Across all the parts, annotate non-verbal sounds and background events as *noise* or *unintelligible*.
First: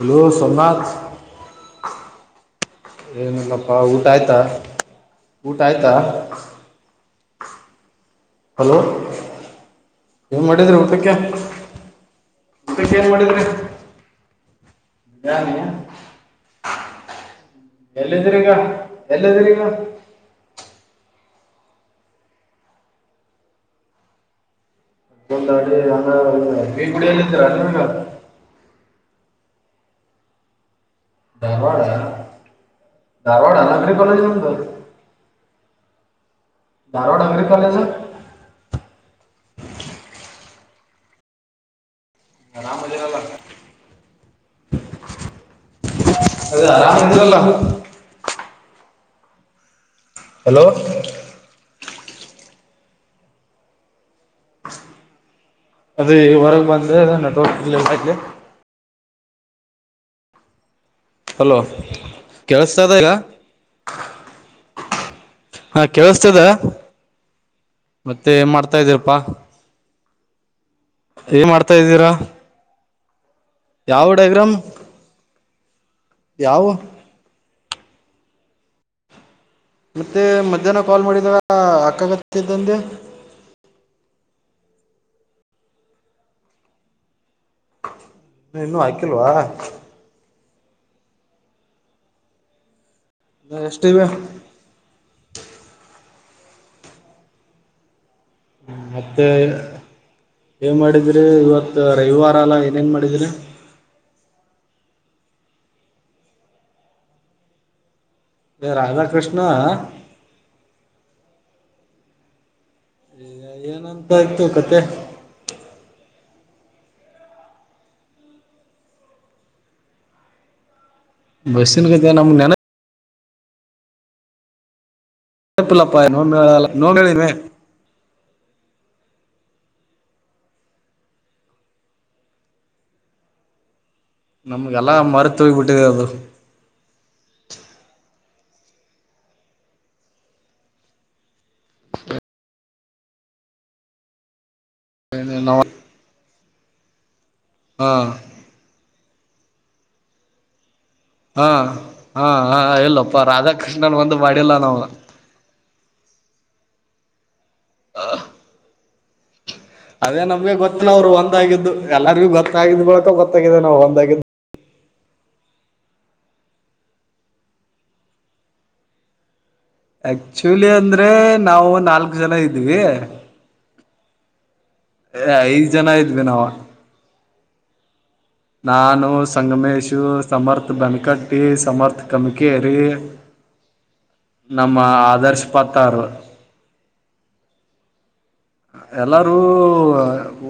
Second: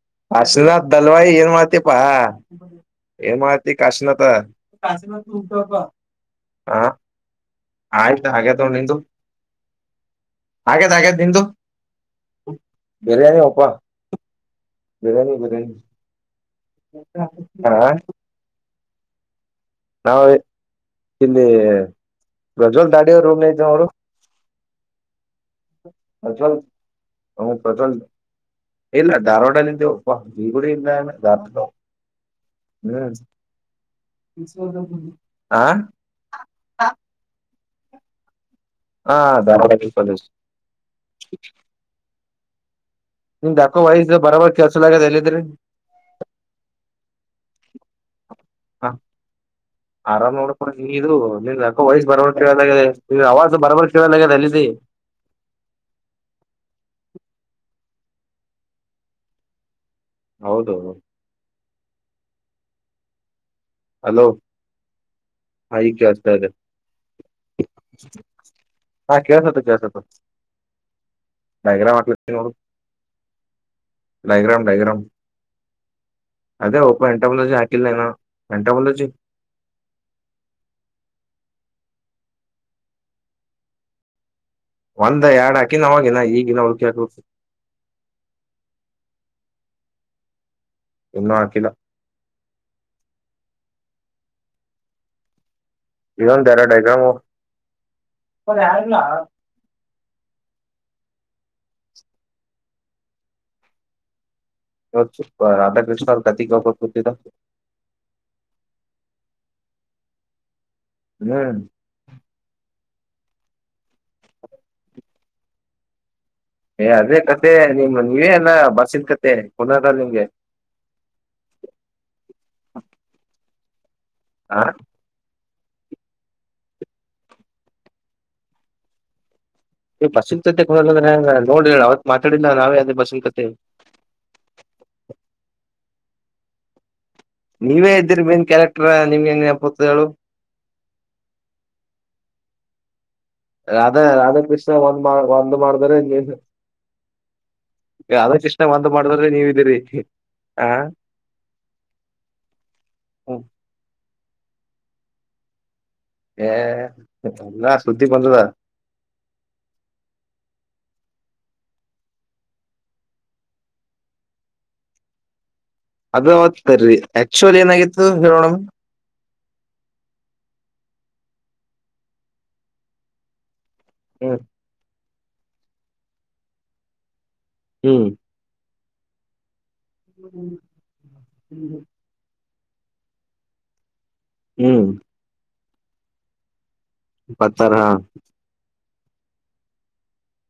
Hello Kashinath Somnath Dalwai ಏನ್ ಮಾಡ್ತಿ ಪ ಏ ಮಾಡತಿ ಏನಿಲ್ಲಪ್ಪಾ ಊಟ ಕಾಶನಾಥ ಆಯ್ತಾ ಊಟ ಕ ಆಯ್ತಾ ಹ ಆಯ್ತು ಹಾಗೇತ್ ಹಲೋ ನ ನಿ ಏನ್ ಮಾಡಿದ್ರಿ ಹಾಗೇದ ಊಟಕ್ಕೆ ಹಾಗೇದ ನಿಂದು ಊಟಕ್ಕೆ ಏನ್ ಬಿರಿಯಾನಿ ಮಾಡಿದ್ರಿ ಒಪ್ಪ ಬಿರಿಯಾನಿ *unintelligible* ಹ *unintelligible* ಹರ *inaudible* ಇಲ್ಲಿ ರಜ್ವಲ್ ದಾಡಿಯ ರೂಮ್ ನತ ಅವರು ಒಂದು ಅಡಿ ಅ ಪ್ರಜ್ವಲ್ ಬೇಗುಡಿಯಲ್ಲ ಇದಿದ್ದೀರ ನೀಗ ಧಾರೋಡ್ಲ ಜೀಗೊಡಿ ಇಲ್ಲ ಧಾರವಾಡ ಹ್ಮ್ ಧಾರವಾಡ ನಗರಿ ಕಾಲೇಜ್ ನಿಮ್ದು ಆ. ಧಾರವಾಡ ಅಂಗ್ರ ಕಾಲೇಜ ಹಾ ದಕ ನಾ ಮಜಲ್ಲ ಬರಬ ಕೆಲ್ಸಲ ಆಗದ ಎಲ್ಲಿದ್ರಿ ಅರಾಮದಲ್ಲು ಹಾ ಆರಾಮ್ ಹಲೋ ನೋಡಕ ನೀ ಇದು ನಿ ಅಕ್ಕ ವಯಸ್ಸ ಬರಬ ಅವವಾಸ ಬರವ ಕದದೆ ಅಲ್ಲಿದ ಅದ ಹೊರಗೆ ಬಂದ್ರೆ ಅದ ತ ಹೌದು ಹಲೋ ಕೇಳಿಸ್ತದ ಈಗ ಹಲೋ ಹಾ ಈಗ್ ಕೇಳಸ್ತಾ ಇದೆ. ಕೇಳಸ್ತದ ಮತ್ತೆ ಏನ್ ಮಾಡ್ತಾ ಇದಿಯಪ್ಪ ಹಾ ಕೇಳ್ಸತ್ತ ಕೇಳ್ಸತ್ತ ಏನ್ ಮಾಡ್ತಾ ಇದ್ದೀರಾ ಡೈಗ್ರಾಮ ಡೈಗ್ರಾಮ್ ಯಾವ ಅದೇ ಪ್ಪ ಎಂಟ ಮುಂದ ಜ ಹಾಕಿಲ್ಲನಾ. ಎಂತ ಬಲಾಜಿ ಮತ್ತೆ ಮಧ್ಯಾಹ್ನ ಕಾಲ್ ಮಾಡಿದಾಗ ಹಕಾಗತ್ತಿದ್ದಂದೆ ಒಂದ್ ಎರಡ್ ಹಾಕಿನ್ ಅವವಾಗಿನ ಈಗಿನ ಅವಕ ಇ ಇನ್ನು ಹಾಕಿಲ್ವಾ ಇನ್ನೂ ಮಾಡಕಿಲ್ಲ ಎಷ್ಟಿವ ಇವನ್ ರಾಡೈಗ್ರಾಮ ಒ ಯಲ್ಲ ಮತ್ತೆ ಏನ್ ಮಾಡಿದ್ರಿ ಇವತ್ ರವಿವಾರ ಅಲ್ಲ ಏನೇನ್ ಮಾಡಿದ್ರಿ? ಅ ಸರ್ಕಾರತಿ ಗಪರ ಕೊತಿ ರಾಧಾಕೃಷ್ಣ ಹ್ಮ್ ಈಗ ಏನಂತ ಆಯ್ತು ಕತೆ ಏ ಅದೇ ಕತೆ ನಿಮ ನೀವೇಲ್ಲ ಬಸಿದ ಕತೆ ಪುನಾರ ನಿಮಗೆ? ಬಸ್ಸಿನ ಕತೆ ನಮ್ ನೆನ ಹಾ ಹ ಪಿಲ್ಲಪ್ಪಾಯ ನೋ ಮಲ್ಲ ನೋ ಮಳನ ಬಸ್ಸಿಕ್ತತೆ ಕುರೆ ನೋಡ್ರಿ ಅವತ್ ಮಾತಾಡಿಲ್ಲ ನಾವೇ ಅದೇ ಬಸ್ಸಿನ ಕತೆ. ನಮ್ಗೆಲ್ಲಾ ಮರೆತ ಹೋಗ ಬಿಟ್ಟಿದೆ ಅದು. ನೀವೇ ಇದ್ದಿರ ಮೇನ್ ಕ್ಯಾರೆಕ್ಟರ್ ನಿಮ್ಗೆಂಗ ನಪ್ಪತದು ರಾಧಾ ರಾಧಾಕೃಷ್ಣ ಒಂದ್ ಮಾಡ ಒಂದ್ ಮಾಡಿದ್ರ ನೀ ಹಾ ಅದ ಚಷ್ಣ ಬಂದ ಮಾಡ್ರೆ ನೀವ್ದೀರಿ ಆ ಹಾ ಹಾ ಹ ಇಲ್ಲಪ್ಪ ರಾಧಾಕೃಷ್ಣನ್ ಒಂದು. ವಡಿಯಲ್ಲ ನಾವ ಹ ಎಲ್ಲಾ ಸುದ್ದಿ ಬಂದದಾ? ಅದೇ ನಮ್ಗೆ ಗೊತ್ತಿಲ್ಲ ಅವ್ರು ಒಂದಾಗಿದ್ದು ಎಲ್ಲಾರ ಭೀ ಗೊತ್ತಾಗಿದ್ ಬಳಕ ಗೊತ್ತಾಗಾಗಿದೆ ನಾವ್ ಒಂದಾಗಿದ್ದು. ಅದ ಅವತ್ರರಿ ಆಕ್ಚುಲ್ ಏನಾಗಿತ್ತು ಹೇಳೋಣಮ ಆಕ್ಚುಲಿ ಅಂದ್ರೆ ನಾವು ನಾಲ್ಕು ಜನ ಇದ್ವಿ ಹ್ಮ ಏ ಐದ್ ಜನ ಇದ್ವಿ ನಾವ ಹ್ಮ್ ನಾನು ಸಂಗಮೇಶ್ ಹ್ಮ್ ಸಮರ್ಥ ಬೆನಕಟ್ಟಿ ಸಮರ್ಥ ಕಮಿ ಅ ಕೆರೆ ನಮ್ಮ ಹ್ಮ್ ಆದರ್ಶ ಪ್ಪತ್ತಾರು ಪಥ ಹ ಎಲ್ಲಾರೂ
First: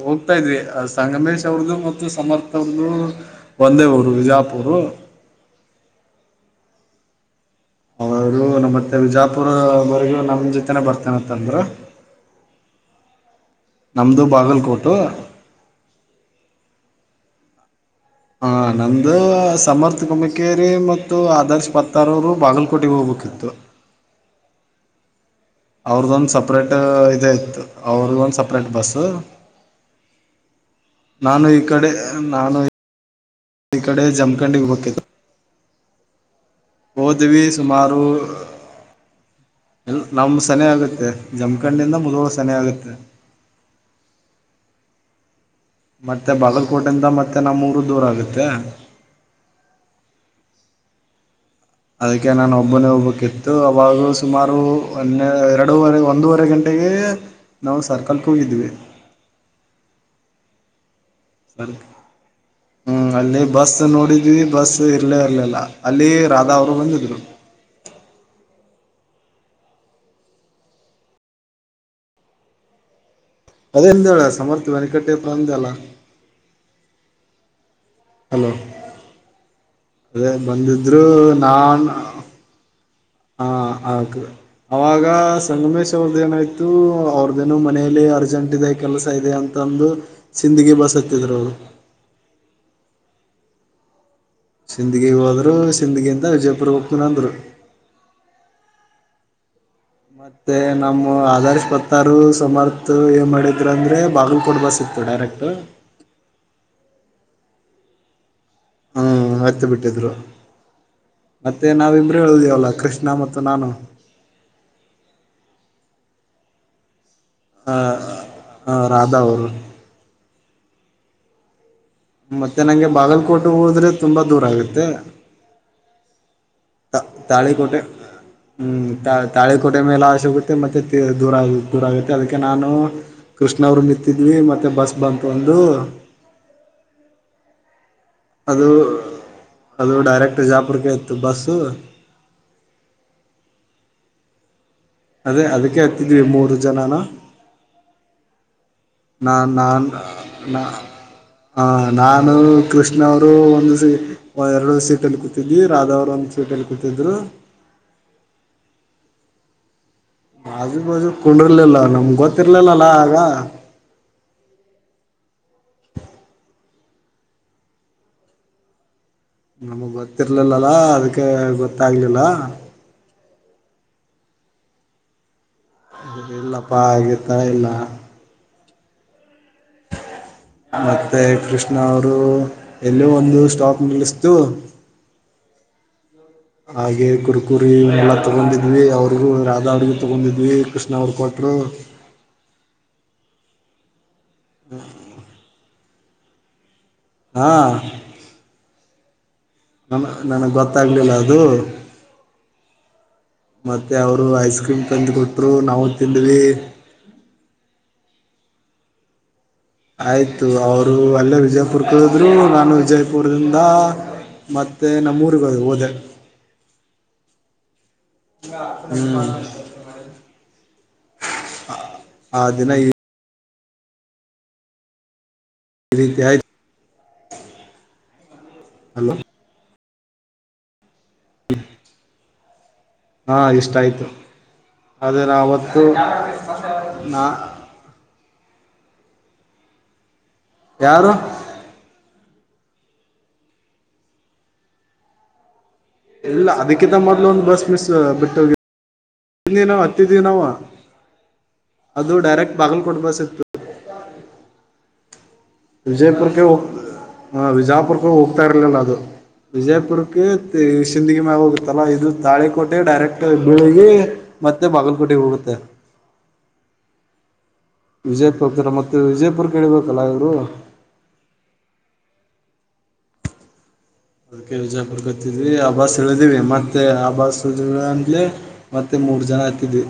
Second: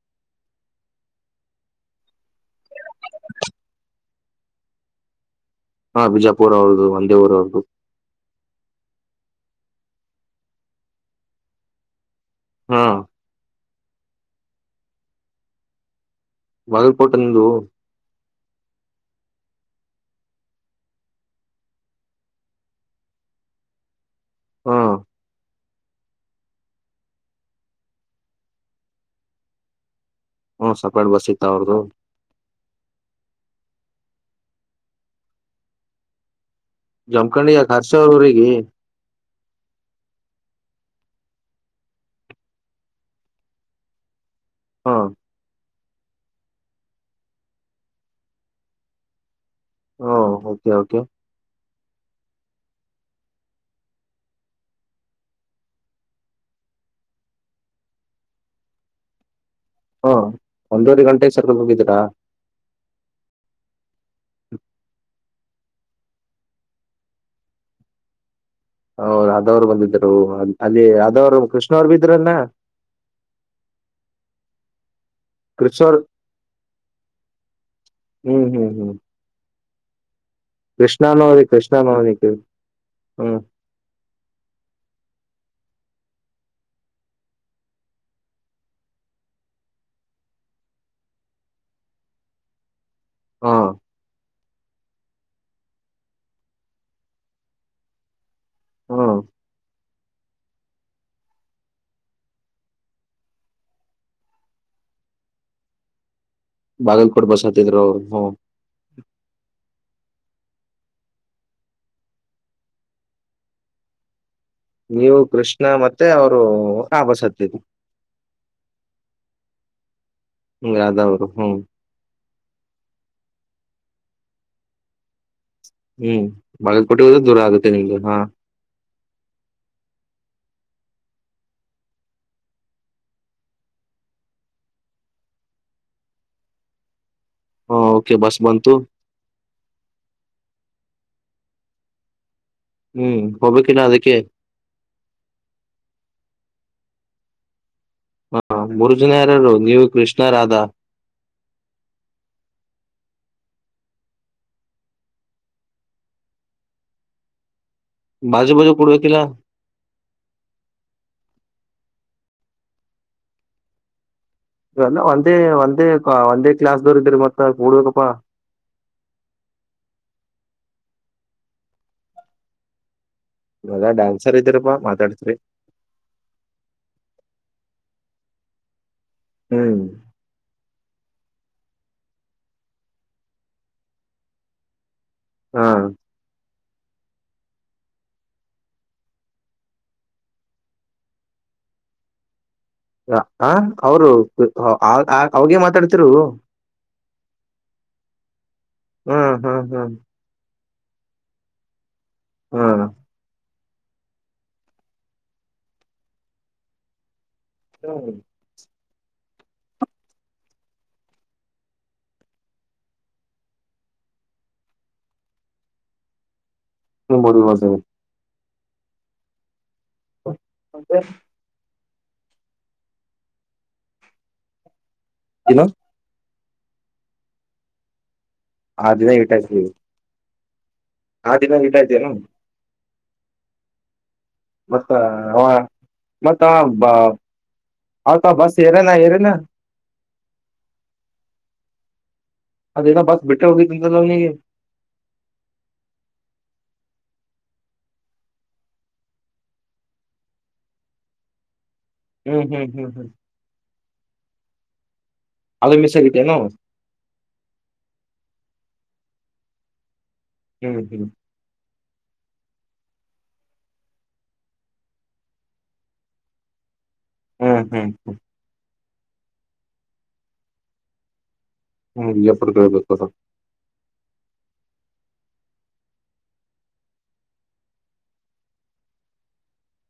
ಹೋಗ್ತಾ ಇದ್ವಿ, ಸಂಗಮೇಶ್ ಅವ್ರದದು ಮತ್ತು ಸಮರ್ಥ ಅವ್ರದು ಒಂದೇವರು ವಿಜಾಪುರ ಅವರು. ಹಾ ಬಿಜಾಪುರ್, ಅವ್ರುದು ಒಂದೆ ಊರ ಅವ್ರುದು.. ಅವರು ನಮ್ಮ ಮತ್ತೆ ವಿಜಾಪುರವರೆಗೂ ನಮ್ ಜೊತೆನೆ ಬರ್ತೇನತ್ತಂದ್ರ. ಹಾ ನಮದು ಬಾಗಲ್ಕೋಟು. ಬಲ್ಪೊಟಂದು ಹ ನಮ್ಮದು ಸಮರ್ಥ ಕುಂಬಿಕೇರಿ ಮತ್ತು ಆದರ್ಶ ಪತ್ತಾರವರು ಬಾಗಲಕೋಟೆಗೆ ಹೋಗ್ಬೇಕಿತ್ತು. ಹ್ಮ ಅವ್ರುದೊಂದು ಸಪ್ರೇಟ್ ಇ ಇತ್ತು ಅವ್ರುದೊಂದು ಸಪ್ರೇಟ್ ಬಸ್ ಹ್ಮ ಸಪ್ರೇಟ್ ಬಸ್ ಇತ್ತ ನಾನು ಈ ಅವ್ರದು ಕಡೆ ನಾನು ಇ ಕಡೆ ಜಮಖಂಡ ವಿಪಕ್ಕೆತ. ಜಮಖಂಡಿ ಯಾ ಹರ್ಷ ಅವ್ರ ರಿಗೆ ಇಲ್ ನಮ ಸನ ಆಗುತ್ತೆ ಜಮಖಂಡಿಂದ ಮುದುವ ಸನ ಆಗುತ್ತೆ. ಹಾ ಮತ್ತೆ ಬಾಗಲಕೋಟೆಯಿಂದ ಮತ್ತೆ ನಮ್ಮೂರು ದೂರ ಆಗುತ್ತೆ. ಹಓ ಓಕೆ ಓಕೆ ಅದಕ್ಕೆ ನಾನು ಒಬ್ಬನ್ನೇ ಒಬ್ಬ ಕಿತ್ತು ಅವಾಗ ಸುಮಾರು ಒ ಎರಡೂವರೆ ಒಂದೂವರೆ ಗಂಟೆಗೆ ನಾವು ಸರ್ಕಲ್ಗೆ ಹೋಗಿದ್ವಿ. ಹಾ ಒಂದವರೆ ಗಂಟೆ ಸರಿ ಹ್ಮ್ ಅಲ್ಲಿ ಬಸ್ ನೋಡಿದ ವಿ ಬಸ್ ಇರ್ಲೇ ಇರ್ಲಿಲ್ಲ ಅಲ್ಲಿ ರಾಧಾ ಅವರು ಬಂದಿದ್ರು. ಹ ರಾಧವ್ರು ಬಂದಿದರು ಅಲ್ಲಿ ರಧವ್ರು ಕೃಷ್ಣ ಅವ್ರು ಬಿದ್ರಲ್ಲ. ಅದೆ ಎಂತ ಹೇಳ ಸಮರ್ಥವವಾಗಿನಟ್ಟ ಟ್ಟಫಂದ ಜಲ್ಲ ಕೃಷ್ಣ ಅವ್ರು ಹ್ಮ್ ಹ್ಮ್ ಹ್ಮ್ ಅದೇ ಬಂದಿದ್ರು ಕೃಷ್ಣಾನವರಿ ನಾನು ಕೃಷ್ಣಾನವನಿಗೆ ಹ್ಮ್ ಹ ಆಕ್ದೆ ಅವಾಗ ಸಂಗಮೇಶ್ ಅವ್ರದು ಏನಾಯ್ತು ಅವ್ರದೇನೋ, ಮನೆಯಲ್ಲಿ ಅರ್ಜೆಂಟ್ ಇದೆ ಕೆಲಸ ಇದೆ ಅಂತಂದು ಸಿಂದಗಿ ಬಸತ್ತಿದ್ರು ಅವರು. ಹಾ ಸಿಂದಗಿ ಹೋದ್ರು ಸಿಂದಗಿಯಿಂದ ವಿಜಯಪುರ್ ಹೋಗ್ತೀನಂದರು. ಹಾ ಮತ್ತುತ್ತ ನಮ್ಮ ಆದರ್ಶ ಪತ್ತರು ಸಮರ್ಥ ಏನು ಮಾಡಿದ್ರ ಅಂದ್ರರೆ ಬಾಗಲಕೋಟೆ ಬಸ್ ಇತ್ತು ಡೈರೆಕ್ಟ್ ಬಾಗಲ್ಕೋಡ್ ಬಸಾತಿದ್ರು ಅವ್ರು ಹ್ಮ್ ಹ್ಮ್ ಹ್ತ ಬಿಟ್ಟಿದ್ರು. ಮತ್ತೆ ನಾವಿಮ್ರ ಹೇಳ್ದವಲ್ಲ ಕೃಷ್ಣ ಮತ್ತು ನಾನು ನೀವು ಕೃಷ್ಣ ಮತ್ತೆ ಅವರು ಆಭ ಸತ್ತ ಹ ಹ ರಾಧಾ ಅವರು ಯದಾವ್ರು ಹ್ಮ್ ಮತ್ತೆ ನಂಗೆ ಬಾಗಲ್ಕೋಟೆ ಹೋದ್ರೆ ತುಂಬಾ ದೂರ ಆಗುತ್ತೆ. ಹ್ಮ್ ಬಾಗಲಕೋಟೆ ಹೋದ್ರೆ ದೂರ ಆಗುತ್ತೆ ತಾಳಿಕೋಟೆ ನಿಮ್ಗೆ ಹಾ ಹ್ಮ್ ತಾಳಿಕೋಟೆ ಮೇಲೆ ಅಸು ಮತ್ತ ಮತ್ತೆ ದೂರ ದೂರ ಆಗುತ್ತೆ ಅದಕ್ಕೆ ನಾನು ಕೃಷ್ಣ ಅವರು ನಿಂತಿದ್ವಿ ಮತ್ತೆ ಬಸ್ ಬಂತ ಒಂದು. ಹ ಓಕೆ ಬಸ್ ಅದು ಬಂತು ಅದು ಡೈರೆಕ್ಟ್ಜಾಪುರ್ಕ್ಕೆ ಮತ್ತು ಬಸ್ಸು ಹ್ಮ್ ಹೋಗಬಕ್ಕಿನ ಅದಕ್ಕೆ ಅದೇ ಅದಕ್ಕೆ ಹತಿದ್ವಿ ಮೂರು ಜನಾನ ಹ ಮೂರು ಜನ ನಾ ಯಾರಾರು ನೀವು ನಾನು ಕೃಷ್ಣ ರಾಧಾ ಹ ನಾನು ಕೃಷ್ಣ ರು ಒಂದು ಎರಡು ಸೀಟ್ಲ್ಲಿ ಕೂತಿದ್ವಿ ರಾಧಾ ಅವ್ರು ಒಂದು ಸೀಟ್ ಅಲ್ಲಿ ಕೂತಿದ್ರು. ಬಾಜು ಬಾಜು ಪಡುವ ಕಲ್ಲ ಮಾಜು ಬಾಜು ಕಂಡಿರ್ಲಿಲ್ಲ ನಮ್ಗ್ ಗೊತ್ತಿರ್ಲಿಲ್ಲಲಾ ಆಗ ಇಲ್ಲ ಒಂದೇ ಒಂದೇ ಒಂದೇ ಕ್ಲಾಸ್ ದೋರ ಇದ್ರ ಮತ್ತೇನ್ಡ್ಬೇಕಪ್ಪಾ. ನಮಗ್ ಗೊತ್ತಿರ್ಲಿಲ್ಲಲ ಅದಕ್ಕೆ ಗೊತ್ತಾಗ್ಲಿಲ್ಲ. ಮದ ಡ್ಯಾನ್ಸರ್ ಇದ್ದೀರಪ್ಪಾ ಮಾತಾಡ್ತರಿ? ಅಲ್ಲಪ್ಪ ಆಗಿತರ ಇಲ್ಲ ಹ್ಮ್ ಮತ್ತೆ ಕೃಷ್ಣ ಅವರು ಎಲ್ಲೋ ಒಂದು ಸ್ಟಾಕ್ ನಿಲ್ಲಿಸತು. ಹಾ ಹಾಗೆ ಕುರ್ಕುರಿ ಎಲ್ಲ ತಗೊಂಡಿದ್ವಿ, ಅವ್ರಿಗೂ ರಾಧಾ ಅವ್ರಗೂ ತಗೊಂಡಿದ್ವಿ ಕೃಷ್ಣ ಅವ್ರ ಕೊಟ್ರು. ಹ ಅವರು ಅವ ಮಾತಾಡ್ ಕತ್ರು ಹಾ ಹ್ಮ್ ಹ್ಮ್ ನ ಹ್ಮ್ ನನಗ್ ಗೊತ್ತ ಗೊತ್ತಾಗಲಿಲ್ಲ ಅದು ಹ್ಮ ಮತ್ತೆ ಅವರು ಐಸ್ ಕ್ರೀಮ್ ತಂದು ಕೊಟ್ರು, ನಾವು ತಿಂದ್ವಿ. ಹ್ಮ ಆಯ್ತು ಅವರು ಅಲ್ಲೇ ವಿಜಯಪುರ್ ಇಳಕ್ಳುದ್ರು ನಾನು ವಿಜಯಪುರದಿಂದ ಮತ್ತೆ ನಮ್ಮೂರಿಗೆ ಹೋದ ಹೋದೆ. ಹ ಬಸ ಹ ಅಂದ ಹ ದಿನ ಈ ಇ ಈ ರೀತಿ ಆ ಅದುದ ಅಲ್ಲ ಟ ಆ ದಿನ ಇಟಾಯ್ತೇನು? ಹಾ ಇಷ್ಟ ಆಯ್ತು. ಮತ್ತ ಆದ್ರೆ ಅವತ್ತು ಮತ್ತ ನಾ ಹ ಬಸ್ ಹರ ನ ಹರನ ಯಾರು? ಅದೇನೋ ಬಸ್ ಬಟ್ಟಿರ ಹೋಗು ನೀ. ಇಲ್ಲ ಅದಕ್ಕಿಂತ ಮೊದ್ಲು ಒಂದು್ ಬಸ್ ಮಿಸ್ ಬಿಟ್ಟ ನಾವ ಹತ್ತಿದೀವಿ ನಾವು. ಅದು ಹ್ಮ್ ಡೈರೆಕ್ಟ್ ಹ್ಮ್ ಬಾಗಿಲ್ ಹ್ಮ್ ಕೊಡ್ ಹ್ಮ್ ಬಸ ಇತ್ತು. ಅದು ಮಿಸ್ ಆಗಿತ್ತೇನು ವಿಜಯಪುರ್ಕ್ಕೆ ಹೋಗ ಹ ವಿಜಾಪುರ್ಕ್ಕ ಹೋಗ್ತಾ ಇರ್ಲಿಲ್ಲ ಅದು. ವಿಜಯಪುರ್. ಹ್ಮ್ *unintelligible* ಹ್ಮ್ ಸಿಂದಗಿ ಮ್ಯಾಗ ಹೋಗ ಅಲ್ಲ ಇದು ತಾಳೆಕೋಟೆ ಡೈರೆಕ್ಟ್ ಬಿಳಗಿ ಮತ್ತೆ ಬಾಗಲ್ಕೋಟೆಗ ಹೋಗುತ್ತ. ಹ್ಮ್ ಹ್ಮ್ ಹ್ಮ್ ವಿಜಯಪುರಕಿನ್ ಮೊದ್ಲ ಇದು ವಿಜಯಪುರಕ ಇಳಿಬೇಕಲ್ಲ ಇವರು. ಹ್ಮ ವಿಜಾಪುರಕ ಇಳಿಬೇಕ ಅವರ್. ಕೆಲ್ಸಾ ಹುಡ್ಕತಿದ್ವಿ ಅ ಬಸ್ ಇಳಿದಿವಿ ಮತ್ತೆ ಅ ಬಸ್ *unintelligible* ಅಂತ್ಲೇ ಮತ್ತೆ ಮೂರ್ ಜನ ಹತಿದ್ವಿ.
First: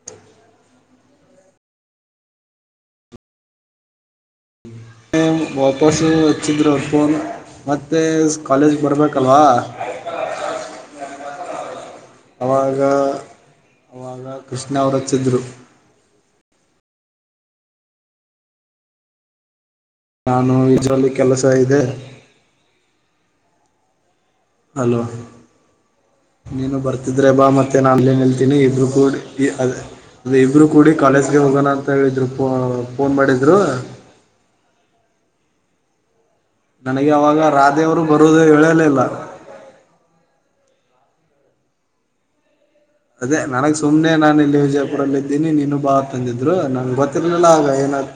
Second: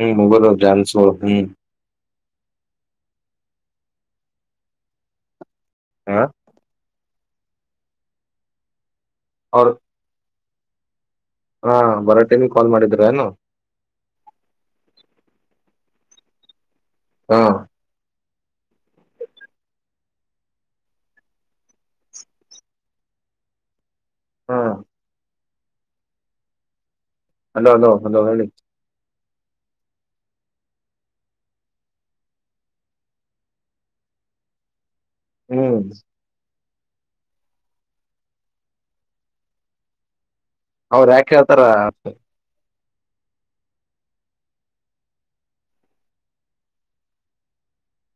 ಹ್ಮ್ *unintelligible* ಹ್ಮ್ ಹ್ಮ ವಾಪಸ್ಸು ಹ ಹಚ್ಚಿದ್ರ ಅವರ್ ಫೋನ್. ಮತ್ತೆ ಕಾಲೇಜ್ ಬರ್ಬೇಕ ಕಲವಾ. ಅವ್ರ ಹಾ ಬರೋ ಟೈಮಿಗೆ ಕಾಲ್ ಅವಾಗ ಮಾಡಿದ್ರ ಏನು ಅವಾಗ ಕೃಷ್ಣ ಅವ್ರು ಹಚ್ಚಿದ್ರು. ಹಾ ನಾನು ಈಜೋಲ್ಲಿ ಕೆಲಸ ಇದೆ. ಹಾ ಹಲೋ ನೀನು ಬರ್ತೀ ಇದ್ರೆ ಹಲೋ ಬಾತ್ತೆ ಹಲೋ ನಾನ ಇಲ್ಲೆ ಹಲೋ ಹೇಳಿ ನಿಲ್ಲತೀನಿ ಇಬ್ರು ಕೂಡಿ ಈ ಅದ ಅದ ಇಬ್ರು ಕೂಡಿ ಕಾಲೇಜ್ಗೆ ಹೋಗೋಣ ಅಂತ ಹೇಳಿದ್ರು ಪೊ ಫೋನ್ ಮಾಡಿದ್ರು. ಹ್ಮ್ ನನಗೆ ಅವಾಗ ರಾಧೆವರು ಬರುದು ಹೇಳಲಿಲ್ಲ. ಅವ್ರ ಯಾಕೆ ಹಳ್ತಾರ? ಅದೇ ನನಗ್ ಸುಮ್ನೆ ನಾನು ಇಲ್ಲಿ ವಿಜಯಪುರಲ್ಲ ಇದ್ದೀನಿ ನೀನು ಬಾ ಅಂತ್ ಅಂದಿದ್ರು ನಂಗೆ ಗೊತ್ತಿರ್ಲಿಲ್ಲ ಅವರ್ ಏನ್ ಆತ್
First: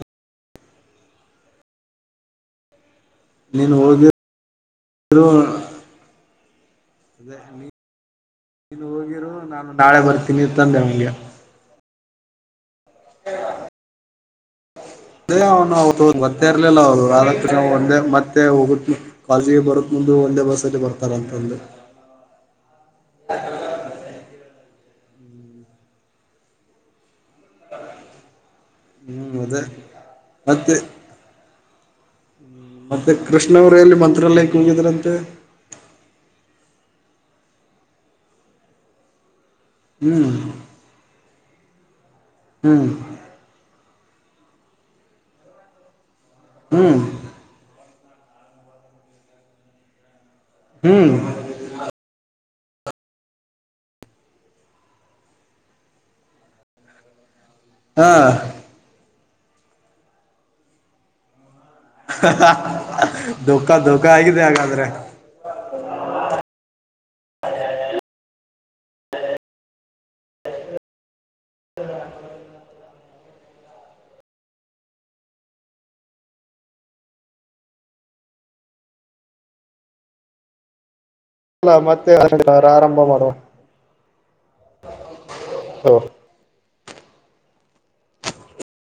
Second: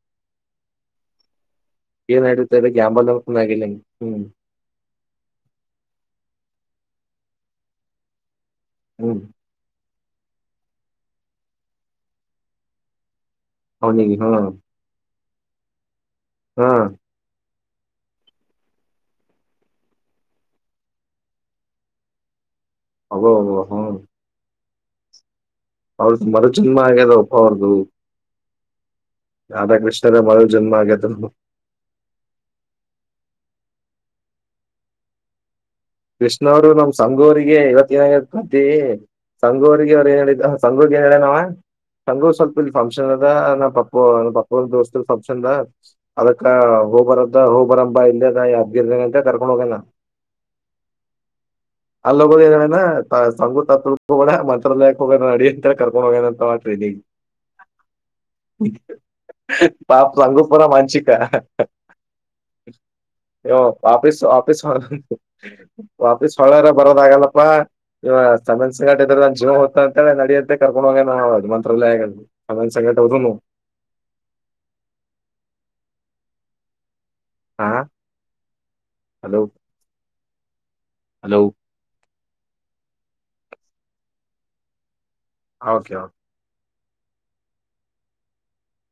ಏನ್ ಹಡತ್ತದ ಯಾಂಬಲ್ ಅದ. ನೀನು *unintelligible* ಹೋಗಿರು ಹ್ಮ್ *unintelligible* *inaudible* ನೀನು ಹ್ಮ್ ಹೋಗಿರು ನಾನು ನಾಳೆ ಬರ್ತೀನಿ ತಂದೆ ಅವಂಗ್. *unintelligible* ಅವನಿಗ್ ಹಾ ಎ ಅವ್ನು ಗೊತ್ತೆ ಹಾ ಇರ್ಲಿಲ್ಲ ಅವ್ರು ಆದ ಒಂದೇ ಮತ್ತೆ ಹೋಗುತ್ ಮೂ ಕಾಲೆಜಿಗೆ ಬರೋತ್ ಮುಂದ ಒಂದೇ ಬಸ್ಸಲ್ಲಿ ಬರ್ತಾರ ಅಂತಂದ. ಅಬೊ ಅಬೊ ಹ್ಮ. ಅವ್ರದ ಮರು ಜನ್ಮ ಆಗ್ಯದ ಅಪ್ಪೋ ಅವ್ರದು. ಹ್ಮ್ ಅದೇ ರಾಧಾ ಕೃಷ್ಣಾ ರ ಮರು ಮತ್ತೆ ಜನ್ಮ ಆಗ್ಯದ ಅಂತ್. ಮತ್ತೆ ಕೃಷ್ಣ ಅವರೆಲ್ಲಿ ಮಂತ್ರಲಾಯಕ ಹೋಗಿದ್ರಂತೆ. ಕೃಷ್ಣ್ರು ನಮ್ ಸಂಗೂರಿಗೆ ಇವತ್ತ ನ ಬ್ದೆ ಸಂಗೂರಿಗೆ ಅವ್ರು ಏ ಹ್ಮ್ ಹೇಳಿದ್ದ ಸಂಗೂರಿಗೆ ನ್ ಹೇಳ್ಯನಾವ ತಂಗೂ ಸ್ವಲ್ಪ ಇಲ್ಲಿ ಹ್ಮ್ ಫಂಕ್ಷನ್ ಅದ ನ ಪಪ್ಪ ಅ ಪಪ್ಪ ದೋಸ್ತ ಸಬ್ಕ್ಷಾ *unintelligible* ಅದಕ್ಕ ಹ್ಮ್ ಗೋಬರದ್ದ ಹೋಬರ ಹಬಾ ಇಲ್ಲದೆದ ಯಗಿರ್ದ ಅಂತ ಕರ್ಕೊಂಡು ಹೋಗಣ ಹ್ಮ್ *unintelligible* ಸಂಗು ತತ್ಡ ಮಂತ್ರಾಲಯಕ್ಕೆ ಹೋಗ ನಡಿ ಅಂತೇಳ ಕರ್ಕೊಂಡ್ ಹೋಗೋನ ಅಂತ ಟ್ರೀನ ಹಾ ಪಾಪ ಸಂಗು ಪರ ಮಾಂಸಿಕಾ *unintelligible* ದುಃಖ ದುಃಖ ಆಗಿದೆ ಹಾಗಾದ್ರೆ *unintelligible* ಬರೋದ ಆಗಲ್ಲಪ್ಪಾ ಇವ ಸಮನ್ ಸಂಗಟ ಇದ್ರೆ ನ ಜೀವ ಹೊತ್ತ ಅಂತೇಳೆ ನಡಿಯತ್ತೆ ಕರ್ಕೊಂಡ್ ಹೋಗ ನದು ಮಂತ್ರಾಲಯ ಆಗಲ್ಲ ಸಮನ್ ಸಂಗಟ ಹದುನು ಹಾ ಹಲೋ ಹಲೋ ಸಲಾಮತ್ *inaudible* ಆರಂಭ ಮಾಡುವ ಓಕೆ